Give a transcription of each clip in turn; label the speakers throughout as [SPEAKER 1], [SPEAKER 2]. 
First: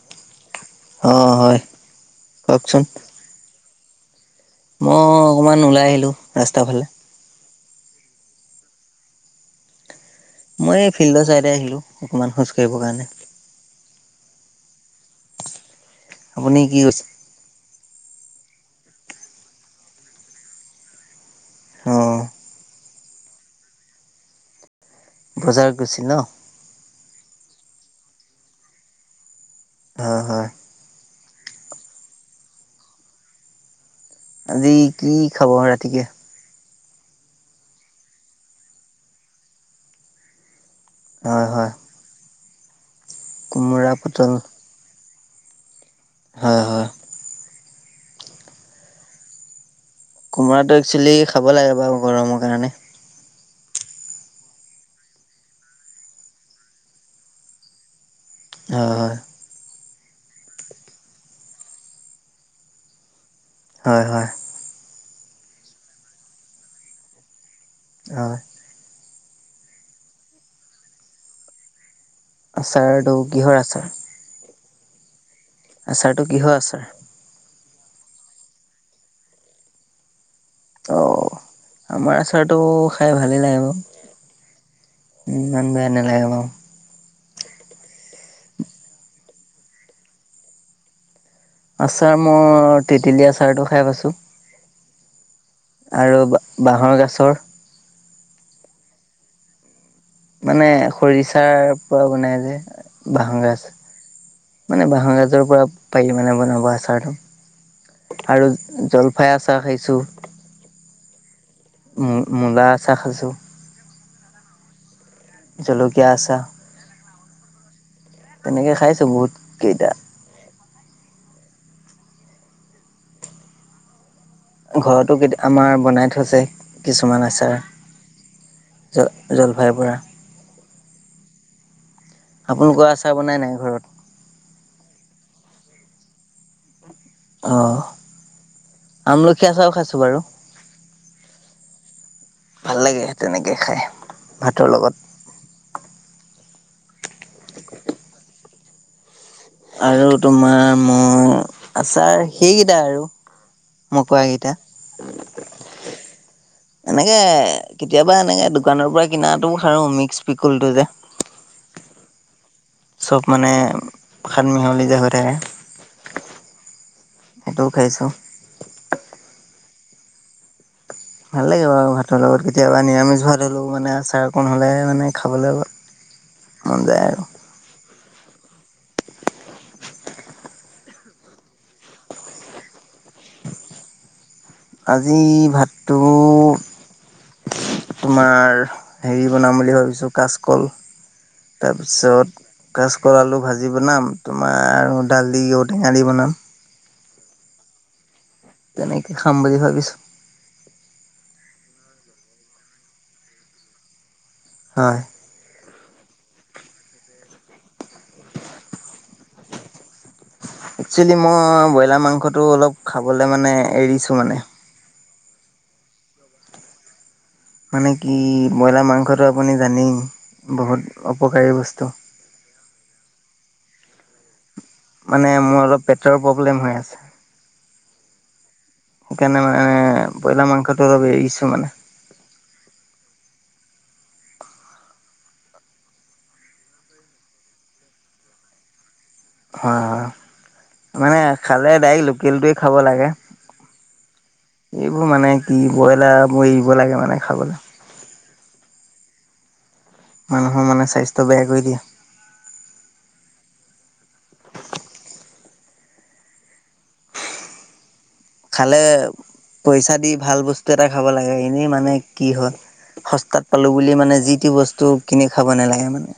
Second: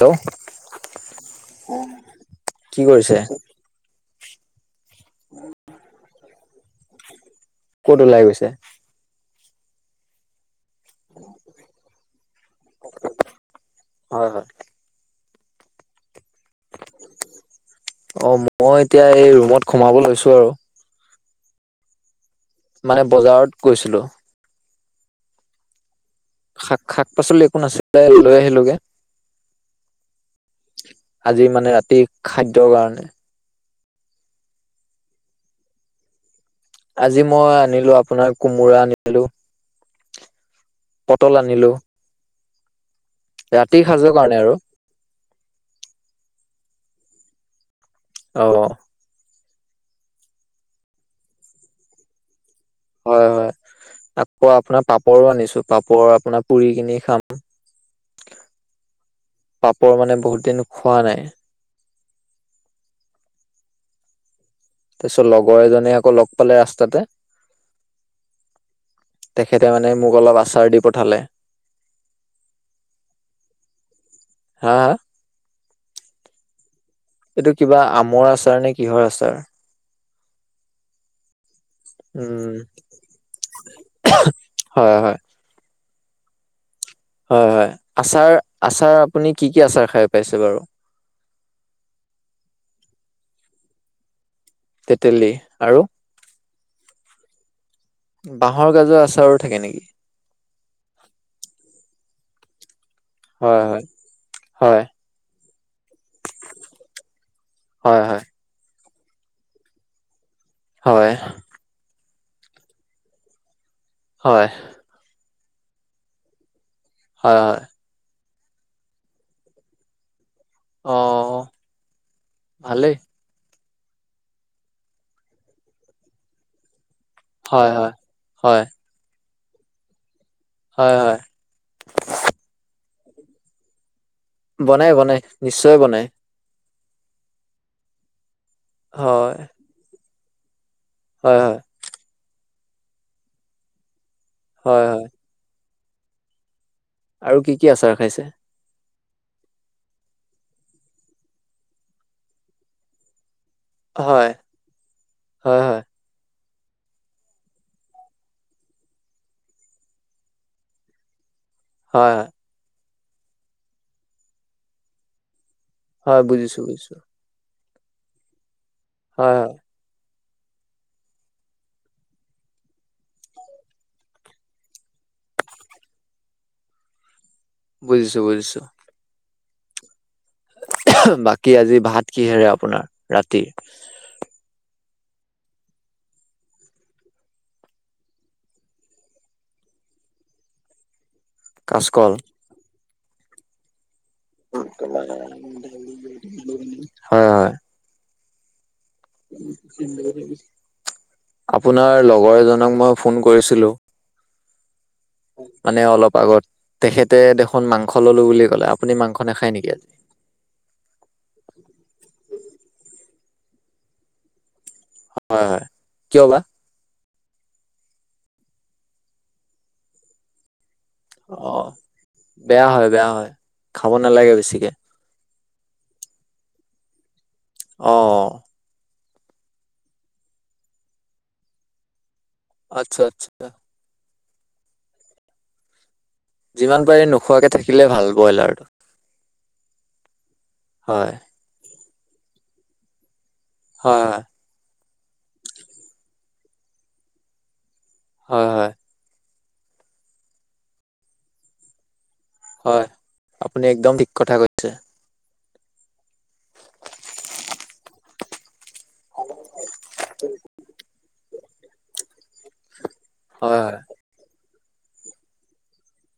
[SPEAKER 1] Hello
[SPEAKER 2] অ', হয়,
[SPEAKER 1] কি
[SPEAKER 2] কওঁকচোন।
[SPEAKER 1] কৰিছে?
[SPEAKER 2] মই অকমান ওলাই আহিলো, ৰাস্তাৰ ফালে।
[SPEAKER 1] ক'ত ওলাই গৈছে?
[SPEAKER 2] মই এই ফিল্ডৰ চাইডে আহিলো, অকণমান খোজ কাঢ়িব কাৰণে।
[SPEAKER 1] হয় হয়।
[SPEAKER 2] আপুনি কি কৰিছে?
[SPEAKER 1] অ', মই এতিয়া এই ৰুমত সোমাব লৈছোঁ আৰু।
[SPEAKER 2] অ'।
[SPEAKER 1] মানে বজাৰত গৈছিলো।
[SPEAKER 2] বজাৰত গৈছিল ন?
[SPEAKER 1] শাক, শাক পাচলি একো নাছিলে, লৈ আহিলোগে।
[SPEAKER 2] অ', হয়।
[SPEAKER 1] আজি মানে ৰাতিৰ খাদ্যৰ কাৰণে।
[SPEAKER 2] আজি কি খাব ৰাতিকে?
[SPEAKER 1] আজি মই আনিলো, আপোনাৰ কোমোৰা আনিলো, পটল
[SPEAKER 2] হয় হয়
[SPEAKER 1] আনিলো। ৰাতিৰ
[SPEAKER 2] কোমোৰা
[SPEAKER 1] সাজৰ
[SPEAKER 2] পটল
[SPEAKER 1] কাৰণে আৰু।
[SPEAKER 2] হয় হয়।
[SPEAKER 1] অ'।
[SPEAKER 2] কোমৰাটো একচোৱেলি খাব লাগে বাৰু, গৰমৰ কাৰণে।
[SPEAKER 1] হয় হয়, আকৌ আপোনাৰ পাপৰো আনিছো, পাপৰ আপোনাৰ পুৰি কিনি খাম।
[SPEAKER 2] হয়
[SPEAKER 1] পাপৰ মানে বহুত দিন খোৱা নাই।
[SPEAKER 2] হয় হয়।
[SPEAKER 1] তাৰপিছত লগৰ এজনে আকৌ ল'গ পালে ৰাস্তাতে।
[SPEAKER 2] অহ।
[SPEAKER 1] তেখেতে মানে মোক অলপ আচাৰ দি পঠালে।
[SPEAKER 2] আচাৰটো, কিহৰ আচাৰ?
[SPEAKER 1] হা হা?
[SPEAKER 2] আচাৰতটো কিহৰ আচাৰ?
[SPEAKER 1] এইটো কিবা আমৰ আচাৰ নে কিহৰ আচাৰ।
[SPEAKER 2] অ'। আমাৰ
[SPEAKER 1] উম
[SPEAKER 2] আচাৰটো খাই ভালেই লাগে বাৰু,
[SPEAKER 1] হয় হয়
[SPEAKER 2] ইমান বেয়া নালাগে বাৰু।
[SPEAKER 1] হয় হয়, আচাৰ, আচাৰ আপুনি কি কি আচাৰ খাই পাইছে বাৰু?
[SPEAKER 2] আচাৰ মই, তেতেলী আচাৰটো খাই পাইছো
[SPEAKER 1] তেতেলী আৰু
[SPEAKER 2] আৰু বা-বাঁহৰ গাছৰ-?
[SPEAKER 1] বাঁহৰ গাছৰ আচাৰো থাকে নেকি?
[SPEAKER 2] মানে খৰিচাৰ পৰা বনাই যে! বাঁহৰ
[SPEAKER 1] হয়
[SPEAKER 2] গাছ,
[SPEAKER 1] হয় হয়
[SPEAKER 2] মানে বাঁহৰ গাছৰ পৰা পাৰি মানে বনাব আচাৰটো।
[SPEAKER 1] হয় হয়
[SPEAKER 2] আৰু জলফাই আচাৰ খাইছোঁ।
[SPEAKER 1] হয়।
[SPEAKER 2] মূ-মূলা আচাৰ খাইছোঁ।
[SPEAKER 1] হয়।
[SPEAKER 2] জলকীয়া আচাৰ!
[SPEAKER 1] হয়, হয়।
[SPEAKER 2] এনেকে খাইছো বহুত কেইটা।
[SPEAKER 1] অ', অ', অ' ভালেই।
[SPEAKER 2] ঘৰতো কেতি, আমাৰ বনাই থৈছে কিছুমান আচাৰ।
[SPEAKER 1] হয় হয় হয়
[SPEAKER 2] জ-জলভাই পৰা।
[SPEAKER 1] হয়, হয়।
[SPEAKER 2] আপোনালোকৰ আচাৰ বনাই নাই ঘৰত?
[SPEAKER 1] বনাই বনাই, নিশ্চয় বনাই।
[SPEAKER 2] অ'
[SPEAKER 1] হয়
[SPEAKER 2] আমলখী আচাৰো খাইছো বাৰু।
[SPEAKER 1] হয়, হয়।
[SPEAKER 2] ভাল লাগে তেনেকে খাই, ভাতৰ
[SPEAKER 1] হয়
[SPEAKER 2] লগত।
[SPEAKER 1] হয় আৰু কি কি আচাৰ খাইছে?
[SPEAKER 2] আৰু তোমাৰ মই আচাৰ সেইকেইটা আৰু মই
[SPEAKER 1] হয়
[SPEAKER 2] কোৱা
[SPEAKER 1] হয়
[SPEAKER 2] কেইটা।
[SPEAKER 1] হয়
[SPEAKER 2] এনেকে, কেতিয়াবা এনেকে দোকানৰ পৰা কিনাটো খাওঁ, মিক্স পিকুলটো যে।
[SPEAKER 1] হয়, হয়।
[SPEAKER 2] চব মানে, সানমিহলি যে হৈ থাকে।
[SPEAKER 1] হয়, বুজিছো, বুজিছো।
[SPEAKER 2] সেইটোও খাইছোঁ।
[SPEAKER 1] হয়, হয়।
[SPEAKER 2] ভালই বাৰু ভাতৰ লগত কেতিয়াবা, নিৰামিষ ভাত হ'লেও মানে আচাৰ অকণ হ'লে মানে খাবলৈ মন যায় আৰু।
[SPEAKER 1] বুজিছো, বুজিছো। এহে বাকি আজি ভাত কিহেৰে আপোনাৰ, ৰাতি?
[SPEAKER 2] আজি ভাতটো তোমাৰ, হেৰি বনাম বুলি ভাবিছো কাচকল।
[SPEAKER 1] কাচকল
[SPEAKER 2] তাৰপিছত কাচকল আলু ভাজি বনাম তোমাৰ আৰু দাল ঔটেঙা দি বনাম।
[SPEAKER 1] হয়, হয়।
[SPEAKER 2] তেনেকা
[SPEAKER 1] আপোনাৰ লগৰ এজনক মই ফোন কৰিছিলো।
[SPEAKER 2] হয়।
[SPEAKER 1] মানে অলপ আগত, তেখেতে দেখোন মাংস ল'লো বুলি ক'লে, আপুনি মাংস নাখায় নেকি আজি?
[SPEAKER 2] একচুৱেলি মই, ব্ৰইলাৰ মাংসটো অলপ খাবলে মানে এৰিছো মানে।
[SPEAKER 1] হয় হয়, কিয় বা?
[SPEAKER 2] মানে কি ব্ৰইলাৰ মাংসটো আপুনি জানেই, বহুত
[SPEAKER 1] অ
[SPEAKER 2] অপকাৰী বস্তু।
[SPEAKER 1] বেয়া হয়, বেয়া হয় খাব নালাগে বেছিকে।
[SPEAKER 2] মানে মোৰ অলপ পেটৰ প্ৰব্লেম হৈ আছে।
[SPEAKER 1] অ অ।
[SPEAKER 2] সেইকাৰণে মানে ব্ৰইলাৰ মাংসটো অলপ এৰিছো মানে।
[SPEAKER 1] আটচ্ছা আটচ্ছা। যিমান পাৰি নোখোৱাকে থাকিলে ভাল বয়লাৰ।
[SPEAKER 2] হয় হয়,
[SPEAKER 1] হয়
[SPEAKER 2] মানে খালে ডাইৰেক্ট লোকেলটোৱেই খাব লাগে।
[SPEAKER 1] হয় হয়।
[SPEAKER 2] এইবোৰ মানে কি বয়লাৰবোৰ এৰিব লাগে মানে খাবলে।
[SPEAKER 1] হয় হয়।
[SPEAKER 2] মানুহৰ মানে স্বাস্থ্য বেয়া কৰি দিয়ে।
[SPEAKER 1] হয়, আপুনি একদম ঠিক কথা কৈছে।
[SPEAKER 2] খালে পইচা দি ভাল বস্তু এটা খাব লাগে, এনেই মানে কি হ'য় সস্তাত
[SPEAKER 1] হয়
[SPEAKER 2] পালো
[SPEAKER 1] হয়
[SPEAKER 2] বুলি মানে যিটি বস্তু কিনি খাব নালাগে মানে।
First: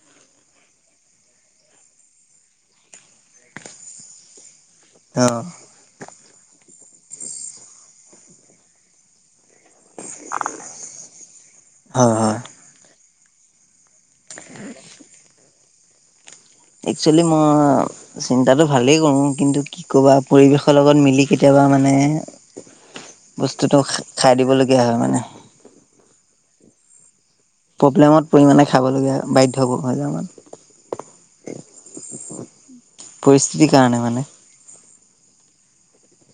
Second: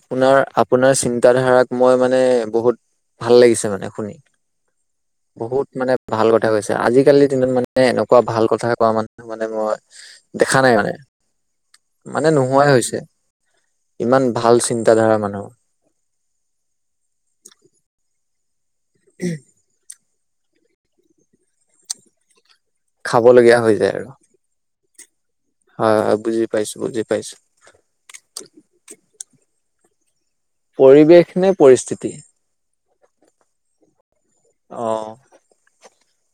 [SPEAKER 1] আপোনাৰ, আপোনাৰ চিন্তাধাৰাক মই মানে বহুত ভাল লাগিছে মানে শুনি।
[SPEAKER 2] অ
[SPEAKER 1] বহুত মানে ভাল কথা কৈছে, আজিকালিৰ দিনত মানে এনেকুৱা ভাল কথা কোৱা মানুহ মানে মই দেখা নাই মানে,
[SPEAKER 2] হয়
[SPEAKER 1] মানে
[SPEAKER 2] হয়
[SPEAKER 1] নোহোৱাই হৈছে। ইমান ভাল চিন্তাধাৰা মানুহ।
[SPEAKER 2] একচুৱেলি মই চিন্তাটো ভালেই কৰো। কিন্তু, কি ক'বা পৰিৱেশৰ লগত মিলি কেতিয়াবা মানে
[SPEAKER 1] খাবলগীয়া হৈ
[SPEAKER 2] বস্তুটো
[SPEAKER 1] যায় আৰু
[SPEAKER 2] খা-খাই দিবলগীয়া হয় মানে।
[SPEAKER 1] হয় হয়, বুজি পাইছো বুজি পাইছো।
[SPEAKER 2] প্ৰব্লেমত পৰি মানে খাবলগীয়া হয়, বাধ্যকৰ হৈ যাওঁ মানে।
[SPEAKER 1] পৰিৱেশ নে পৰিস্থিতি?
[SPEAKER 2] পৰিস্থিতিৰ কাৰণে মানে।
[SPEAKER 1] অ'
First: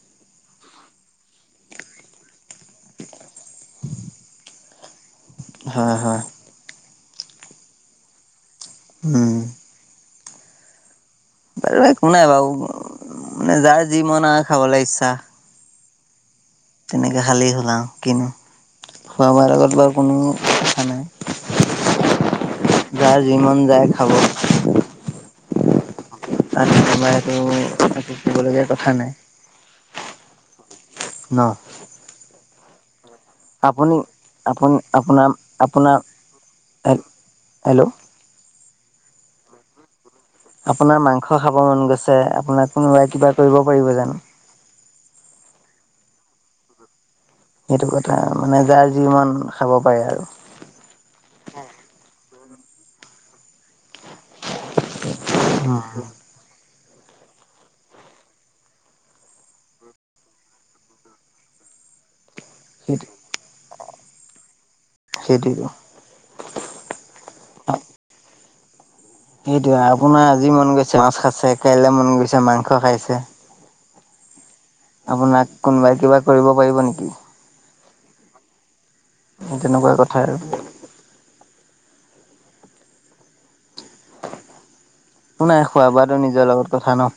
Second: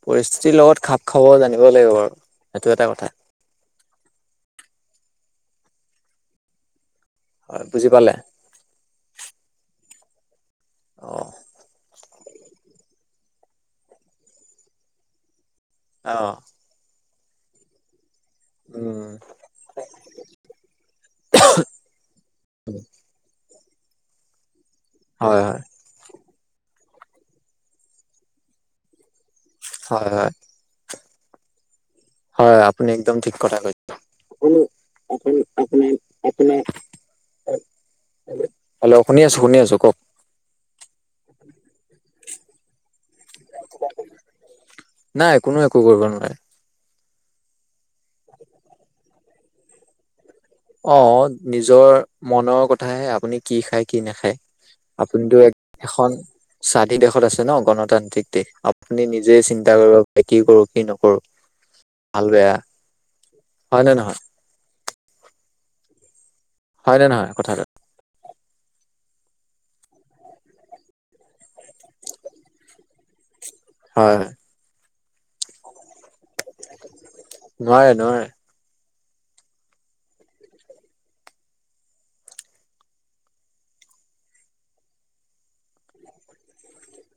[SPEAKER 1] পৰিস্থিতিৰ লগত খাপ খাব জানিব লাগিব বাৰু, সেইটো এটা কথা।
[SPEAKER 2] [inaudible] হয় হয়।
[SPEAKER 1] হয়, বুজি পালে?
[SPEAKER 2] উম।
[SPEAKER 1] অ'।
[SPEAKER 2] বাৰু একো নাই বাৰু মানে যাৰ যি মন আ খাবলে ইচ্ছা।
[SPEAKER 1] অ'।
[SPEAKER 2] তেনেকে খালেই হ'ল আও। কিনো
[SPEAKER 1] উম
[SPEAKER 2] খোৱা বোৱাৰ লগত বাৰু কোনো কথা নাই। যাৰ যি মন যায় খাব।
[SPEAKER 1] হয় হয়।
[SPEAKER 2] আমি তোমাৰ এইটো [unintelligible] কবলগীয়া কথা নাই।
[SPEAKER 1] হয় হয়।
[SPEAKER 2] ন?
[SPEAKER 1] হয়, আপুনি একদম ঠিক কথা কৈছে
[SPEAKER 2] আপুনি আপুনি আপোনাৰ আপোনাৰ হে হেল্ল'!
[SPEAKER 1] হেল্ল'! শুনি আছো, শুনি আছো কওক।
[SPEAKER 2] আপোনাৰ মাংস খাব মন গৈছে আপোনাক কোনোবাই কিবা কৰিব পাৰিব জানো?
[SPEAKER 1] নাই কোনো একো কৰিব নোৱাৰে।
[SPEAKER 2] সেইটো কথা, মানে যাৰ যি মন খাব পাৰে আৰু।
[SPEAKER 1] অ', নিজৰ মনৰ কথাহে আপুনি কি খায়, কি নাখায়, আপুনিতো এখন স্বাধীন দেশত আছে ন, গণতান্ত্ৰিক দেশ, আপুনি নিজে চিন্তা কৰিব পাৰে কি কৰো, কি নকৰো ভাল বেয়া।
[SPEAKER 2] সেইটোৱে।
[SPEAKER 1] হয় নে নহয়?
[SPEAKER 2] সেইটোৱেইটো।
[SPEAKER 1] হয় নে নহয় কথাটো?
[SPEAKER 2] সেইটোয়ে, আপোনাৰ আজি মন গৈছে মাছ খাইছে, কাইলৈ মন গৈছে মাংস খাইছে।
[SPEAKER 1] হয়।
[SPEAKER 2] আপোনাক, কোনোবাই কিবা কৰিব পাৰিব নেকি?
[SPEAKER 1] নোৱাৰে নোৱাৰে।
[SPEAKER 2] সেই তেনেকুৱা কথা আৰু। একো নাই, খোৱা বোৱাটো নিজৰ লগত কথা ন।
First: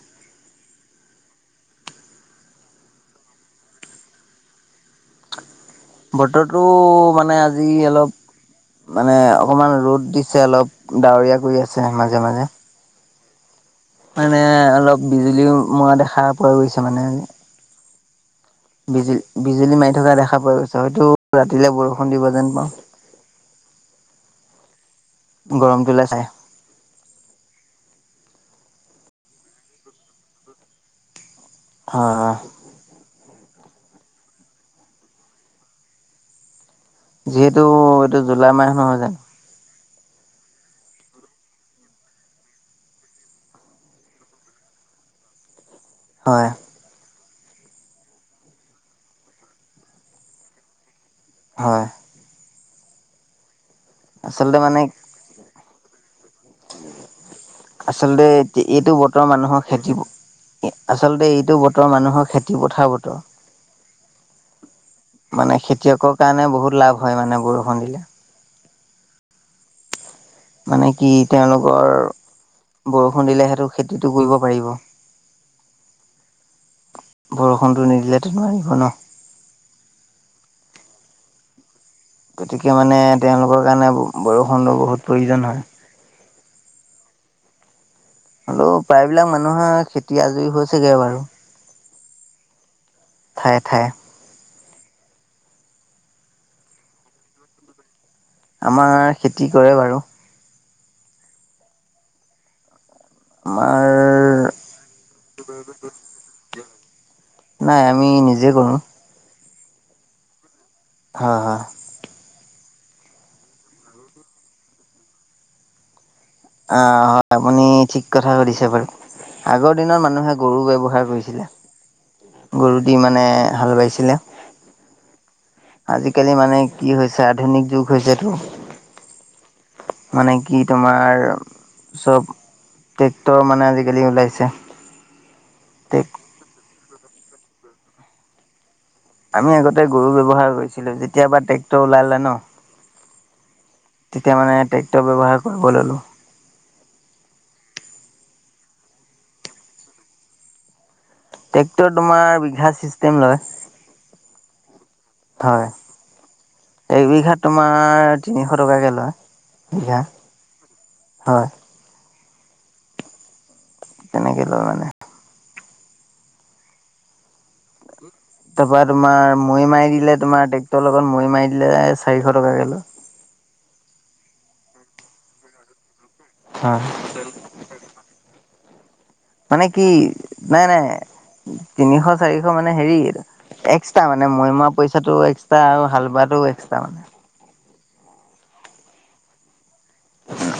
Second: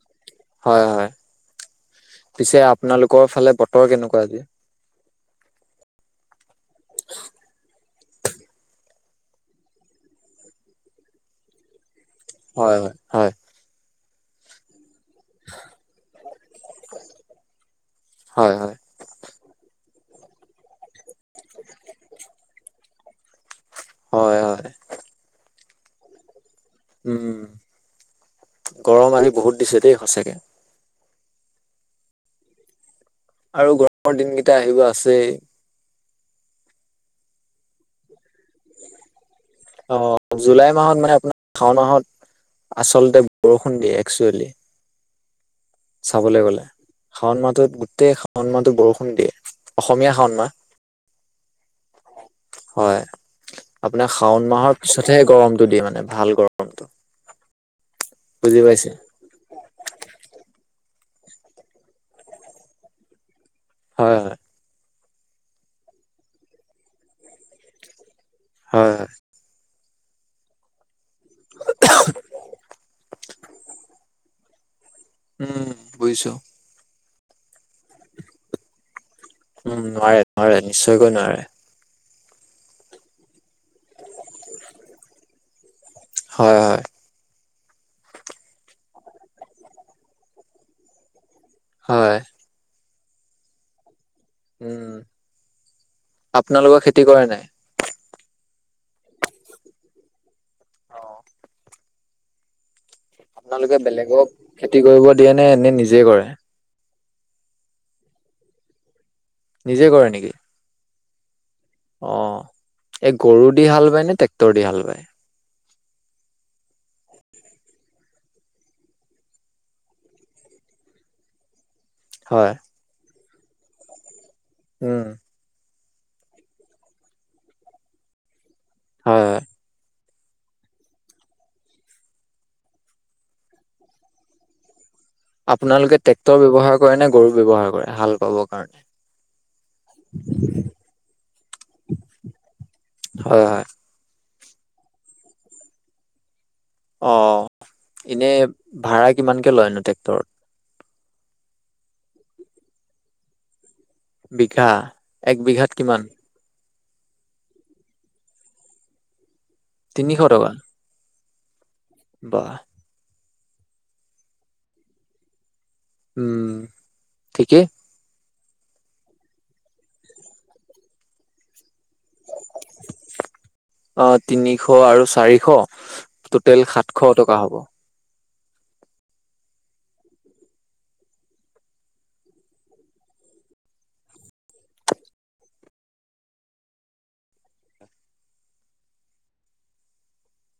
[SPEAKER 1] হয় হয়, পিছে আপোনালোকৰ ফালে বতৰ কেনেকুৱা আজি?
[SPEAKER 2] বতৰটো মানে আজি অলপ মানে অকণমান ৰ'দ দিছে অলপ, ডাৱৰীয়া কৰি আছে মাজে মাজে।
[SPEAKER 1] হয় হয়, হয়।
[SPEAKER 2] মানে অলপ বিজুলীও মৰা দেখা পোৱা গৈছে মানে আজি।
[SPEAKER 1] হয় হয়।
[SPEAKER 2] বিজুলী, বিজুলী মাৰি থকা দেখা পোৱা গৈছে হয়তো ৰাতিলে বৰষুণ দিব যেন পাওঁ।
[SPEAKER 1] হয় হয়।
[SPEAKER 2] গৰমটোলে চাই।
[SPEAKER 1] উম, গৰম আজি বহুত দিছে দেই সঁচাকে।
[SPEAKER 2] হয়, হয়।
[SPEAKER 1] আৰু গৰমৰ দিনকেইটা আহিব আছেই।
[SPEAKER 2] যিহেতু এইটো জুলাই মাহ নহয় জানো।
[SPEAKER 1] অ' জুলাই মাহত মানে আপোনাৰ শাওণ মাহত আচলতে বৰষুণ দিয়ে, একচুৱেলি। চাবলৈ
[SPEAKER 2] হয়
[SPEAKER 1] গ'লে, শাওণ মাহটোত গোটেই শাওণ মাহটো বৰষুণ দিয়ে, অসমীয়া শাওণ মাহ।
[SPEAKER 2] হয়।
[SPEAKER 1] হয়, আপোনাৰ শাওণ
[SPEAKER 2] আচলতে
[SPEAKER 1] মাহৰ
[SPEAKER 2] মানে
[SPEAKER 1] পিছতহে গৰমটো দিয়ে মানে ভাল গৰমটো।
[SPEAKER 2] আচলতে
[SPEAKER 1] বুজি পাইছে
[SPEAKER 2] এইটো বত তৰ মানুহৰ খেতি-প, আচলতে এইটো বতৰৰ মানুহৰ খেতি-পথাৰ বতৰ।
[SPEAKER 1] হয়, হয়।
[SPEAKER 2] মানে খেতিয়কৰ কাৰণে বহুত লাভ হয়, মানে বৰষুণ দিলে।
[SPEAKER 1] হয়, হয়।
[SPEAKER 2] মানে কি তেওঁলোকৰ, বৰষুণ দিলে, সেইটো খেতিটো কৰিব পাৰিব।
[SPEAKER 1] উম, বুজিছো।
[SPEAKER 2] বৰষুণতটো নিদিলে [unintelligible]
[SPEAKER 1] উম নোৱাৰে, নোৱাৰে নিশ্চয়কৈ নোৱাৰে।
[SPEAKER 2] গতিকে মানে তেওঁলোকৰ কাৰণে ব-বৰষুণ বহুত প্ৰয়োজন হয়।
[SPEAKER 1] হয়, হয়।
[SPEAKER 2] হ'লেও প্ৰায়বিলাক মানুহৰ খেতি আজৰি হৈছেগে বাৰু।
[SPEAKER 1] হয়।
[SPEAKER 2] ঠায়ে, ঠায়ে।
[SPEAKER 1] উম, আপোনালোকৰ খেতি কৰে নাই?
[SPEAKER 2] আমাৰ খেতি কৰে বাৰু।
[SPEAKER 1] অহ'। আপোনালোকে
[SPEAKER 2] আমাৰ
[SPEAKER 1] বেলেগক খেতি কৰিব দিয়ে নে, নিজে কৰে?
[SPEAKER 2] নাই আমি নিজে কৰোঁ।
[SPEAKER 1] নিজে কৰে নেকি?
[SPEAKER 2] হা, হা।
[SPEAKER 1] অ, ' এ গৰু দি হাল বায় নে, ট্ৰেক্টৰ দি হাল বায়?
[SPEAKER 2] অ' হয়, আপুনি ঠিক কথা সুধিছে বাৰু। আগৰ দিনত মানুহে গৰু ব্যৱহাৰ কৰিছিলে।
[SPEAKER 1] হয়।
[SPEAKER 2] গৰু দি মানে হাল বাইছিলে।
[SPEAKER 1] উম।
[SPEAKER 2] আজিকালি মানে কি হৈছে, আধুনিক যুগ হৈছেটো।
[SPEAKER 1] হয়, হয়।
[SPEAKER 2] মানে কি তোমাৰ চব, ট্ৰেক্টৰ মানে আজিকালি ওলাইছে।
[SPEAKER 1] আপোনালোকে ট্ৰেক্টৰ ব্যৱহাৰ কৰে নে, গৰু ব্যৱহাৰ কৰে, হাল বাবৰ কাৰণে?
[SPEAKER 2] আমি আগতে গৰু ব্যৱহাৰ কৰিছিলোঁ, যেতিয়াবা ট্ৰেক্টৰ ওলালে ন'
[SPEAKER 1] হয় হয়
[SPEAKER 2] তেতিয়া মানে ট্ৰেক্টৰ ব্যৱহাৰ কৰিব ল'লো।
[SPEAKER 1] অ' এনে ভাড়া কিমানকে লয়নো ট্ৰেক্টৰত?
[SPEAKER 2] ট্ৰেক্টৰ তোমাৰ বিঘা চিষ্টেম লয়।
[SPEAKER 1] বিঘা, এক বিঘাত কিমান?
[SPEAKER 2] একবিঘাত তোমাৰ, তিনিশ টকাকৈ লয়, বিঘা
[SPEAKER 1] তিনিশ
[SPEAKER 2] হয়।
[SPEAKER 1] বাহ।
[SPEAKER 2] তেনেকে লয় মানে।
[SPEAKER 1] উম, ঠিকেই।
[SPEAKER 2] তাৰপৰা তোমাৰ মৈ মাৰি দিলে, তোমাৰ ট্ৰেক্টৰৰ লগত মৈ মাৰি দিলে, চাৰিশ টকাকে লয়।
[SPEAKER 1] অ', তিনিশ আৰু চাৰিশ, ট'টেল
[SPEAKER 2] হয়
[SPEAKER 1] সাতশ টকা হ'ব।
[SPEAKER 2] মানে কি? নাই, নাই, তিনিশ চাৰিশ মানে হেৰি এক্সট্ৰা মানে, মৈমা মৰা পইচাটো এক্সট্ৰা, আৰু হাল বোৱাটো এক্সট্ৰা মানে।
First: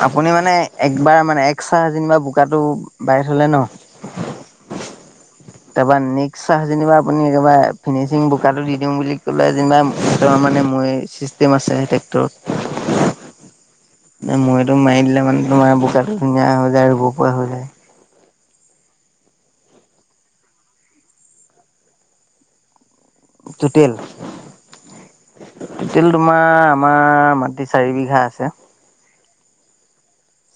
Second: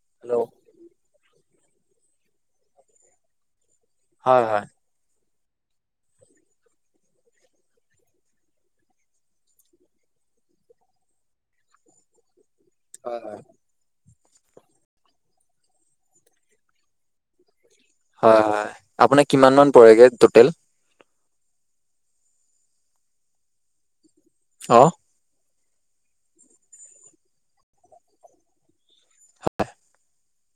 [SPEAKER 2] আপুনি
[SPEAKER 1] হেল্ল'
[SPEAKER 2] মানে একবাৰ মানে, এক চাহ যেনিবা বোকাটো বাঢ়ি থলে ন।
[SPEAKER 1] হয়, হয়।
[SPEAKER 2] তাৰপৰা নেক্সট চাহ, যেনিবা আপুনি একেবাৰে ফিনিচিং বোকাটো দি দিওঁ বুলি ক'লে যেনিবা ত, মানে মৈ চিষ্টেম আছে টেক্টৰত।
[SPEAKER 1] হয়, হয়।
[SPEAKER 2] মানে মৈতো মাৰি দিলে মানে, তোমাৰ বোকাটো ধুনীয়া হৈ যায়, ৰুব পৰা হৈ যায়।
[SPEAKER 1] হয়, হয়, আপোনাক কিমান মান পৰেগে টোটেল?
[SPEAKER 2] টোটেল?
[SPEAKER 1] অ।
[SPEAKER 2] টোটেল তোমাৰ, আমাৰ মাটি চাৰি বিঘা আছে।
[SPEAKER 1] হয়।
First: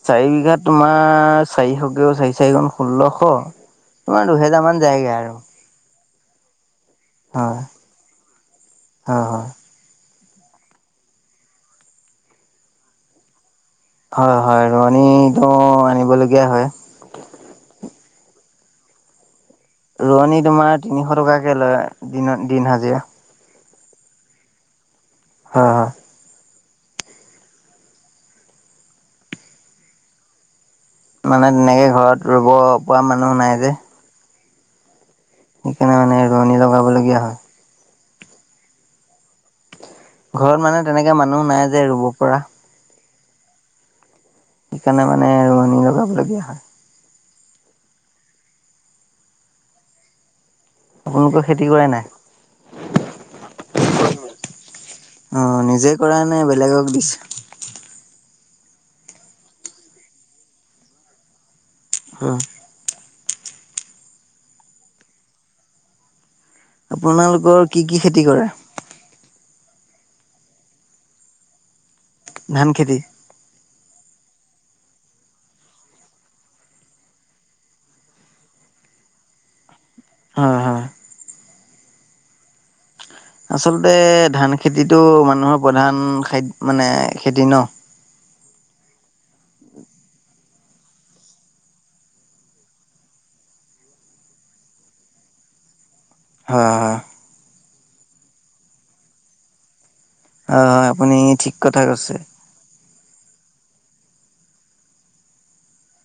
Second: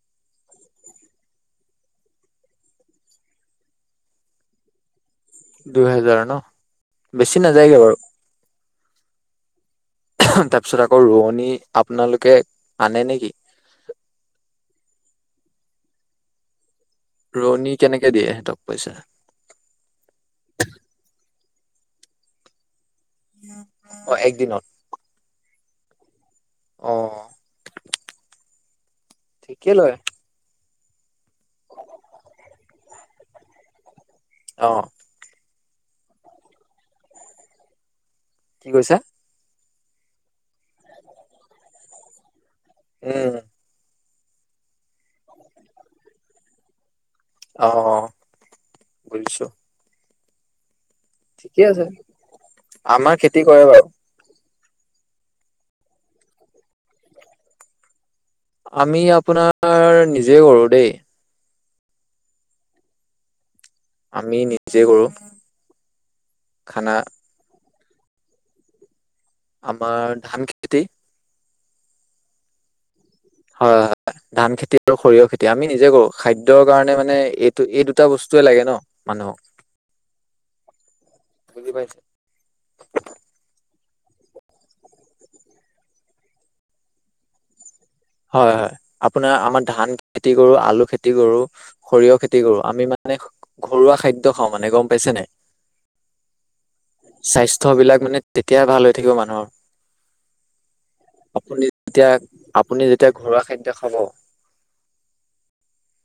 [SPEAKER 2] চাৰি বিঘা তোমাৰ [unintelligible] চাৰি চাৰিগুন ষোল্লশ। তোমাৰ দুহেজাৰ মান যায়গে আৰু।
[SPEAKER 1] দুই হাজাৰ ন? বেছি
[SPEAKER 2] হয়
[SPEAKER 1] নাযায়গে বাৰু
[SPEAKER 2] হয় হয়।
[SPEAKER 1] তাৰপিছত আকৌ ৰোৱনী আপোনালোকে আনে নেকি?
[SPEAKER 2] হয় হয় ৰোৱনীটো আনিবলগীয়া হয়।
[SPEAKER 1] ৰুৱণী কেনেকে দিয়ে সিহঁতক পইচা?
[SPEAKER 2] ৰোৱনী তোমাৰ তিনিশ টকাকে লয় দিনত দিন হাজিৰা।
[SPEAKER 1] অ এক দিনত?
[SPEAKER 2] হয় হয়।
[SPEAKER 1] অ ঠিকেই লয়।
[SPEAKER 2] মানে তেনেকে ঘৰত ৰুব পৰা মানুহ নাই যে।
[SPEAKER 1] অহ।
[SPEAKER 2] সেইকাৰণে মানে ৰোৱনী লগাবলগীয়া হয়।
[SPEAKER 1] কি কৈছা?
[SPEAKER 2] ঘৰত মানে তেনেকে মানুহ নাই যে ৰুব পৰা।
[SPEAKER 1] উম।
[SPEAKER 2] সেইকাৰণে মানে ৰুৱনী লগাবলগীয়া হয়।
[SPEAKER 1] অ অ বুজিছো।
[SPEAKER 2] আপোনালোকৰ
[SPEAKER 1] ঠিকে
[SPEAKER 2] খেতি
[SPEAKER 1] আছে।
[SPEAKER 2] কৰে নাই?
[SPEAKER 1] আমাৰ খেতি কৰে বাৰু।
[SPEAKER 2] অ নিজে কৰে নে বেলেগক দিছে?
[SPEAKER 1] আমি আপোনাৰ নিজে কৰো দেই।
[SPEAKER 2] উম।
[SPEAKER 1] আমি নিজে কৰো। খানা
[SPEAKER 2] আপোনালোকৰ কি কি খেতি কৰে?
[SPEAKER 1] আমাৰ ধান খেত
[SPEAKER 2] ধান খেতি?
[SPEAKER 1] হয় হয়। ধান খেতি আৰু সৰিয়হ খেতি, আমি নিজে কৰো খাদ্যৰ কাৰণে মানে এইটো এই দুটা বস্তুয়ে লাগে ন। মানুহক।
[SPEAKER 2] হয় হয়।
[SPEAKER 1] বুজি পাইছে
[SPEAKER 2] আচলতে ধান খেতিটো মানুহৰ প্ৰধান খাদ মানে খেতি ন।
[SPEAKER 1] হয় হয় আপোনাৰ আমাৰ ধান খেতি কৰো, আলু খেতি কৰো, সৰিয়হ খেতি কৰো আমি মানে ঘৰুৱা খাদ্য খাওঁ মানে গম পাইছে নাই।
[SPEAKER 2] হয় হয়।
[SPEAKER 1] স্বাস্থ্য বিলাক মানে তেতিয়া ভাল হৈ থাকিব মানুহৰ।
[SPEAKER 2] হয় হয় আপুনি ঠিক কথা কৈছে।
[SPEAKER 1] আপুনি যেতিয়া ঘৰুৱা খাদ্য খাব,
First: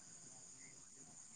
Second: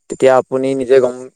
[SPEAKER 1] তেতিয়া আপুনি নিজে গম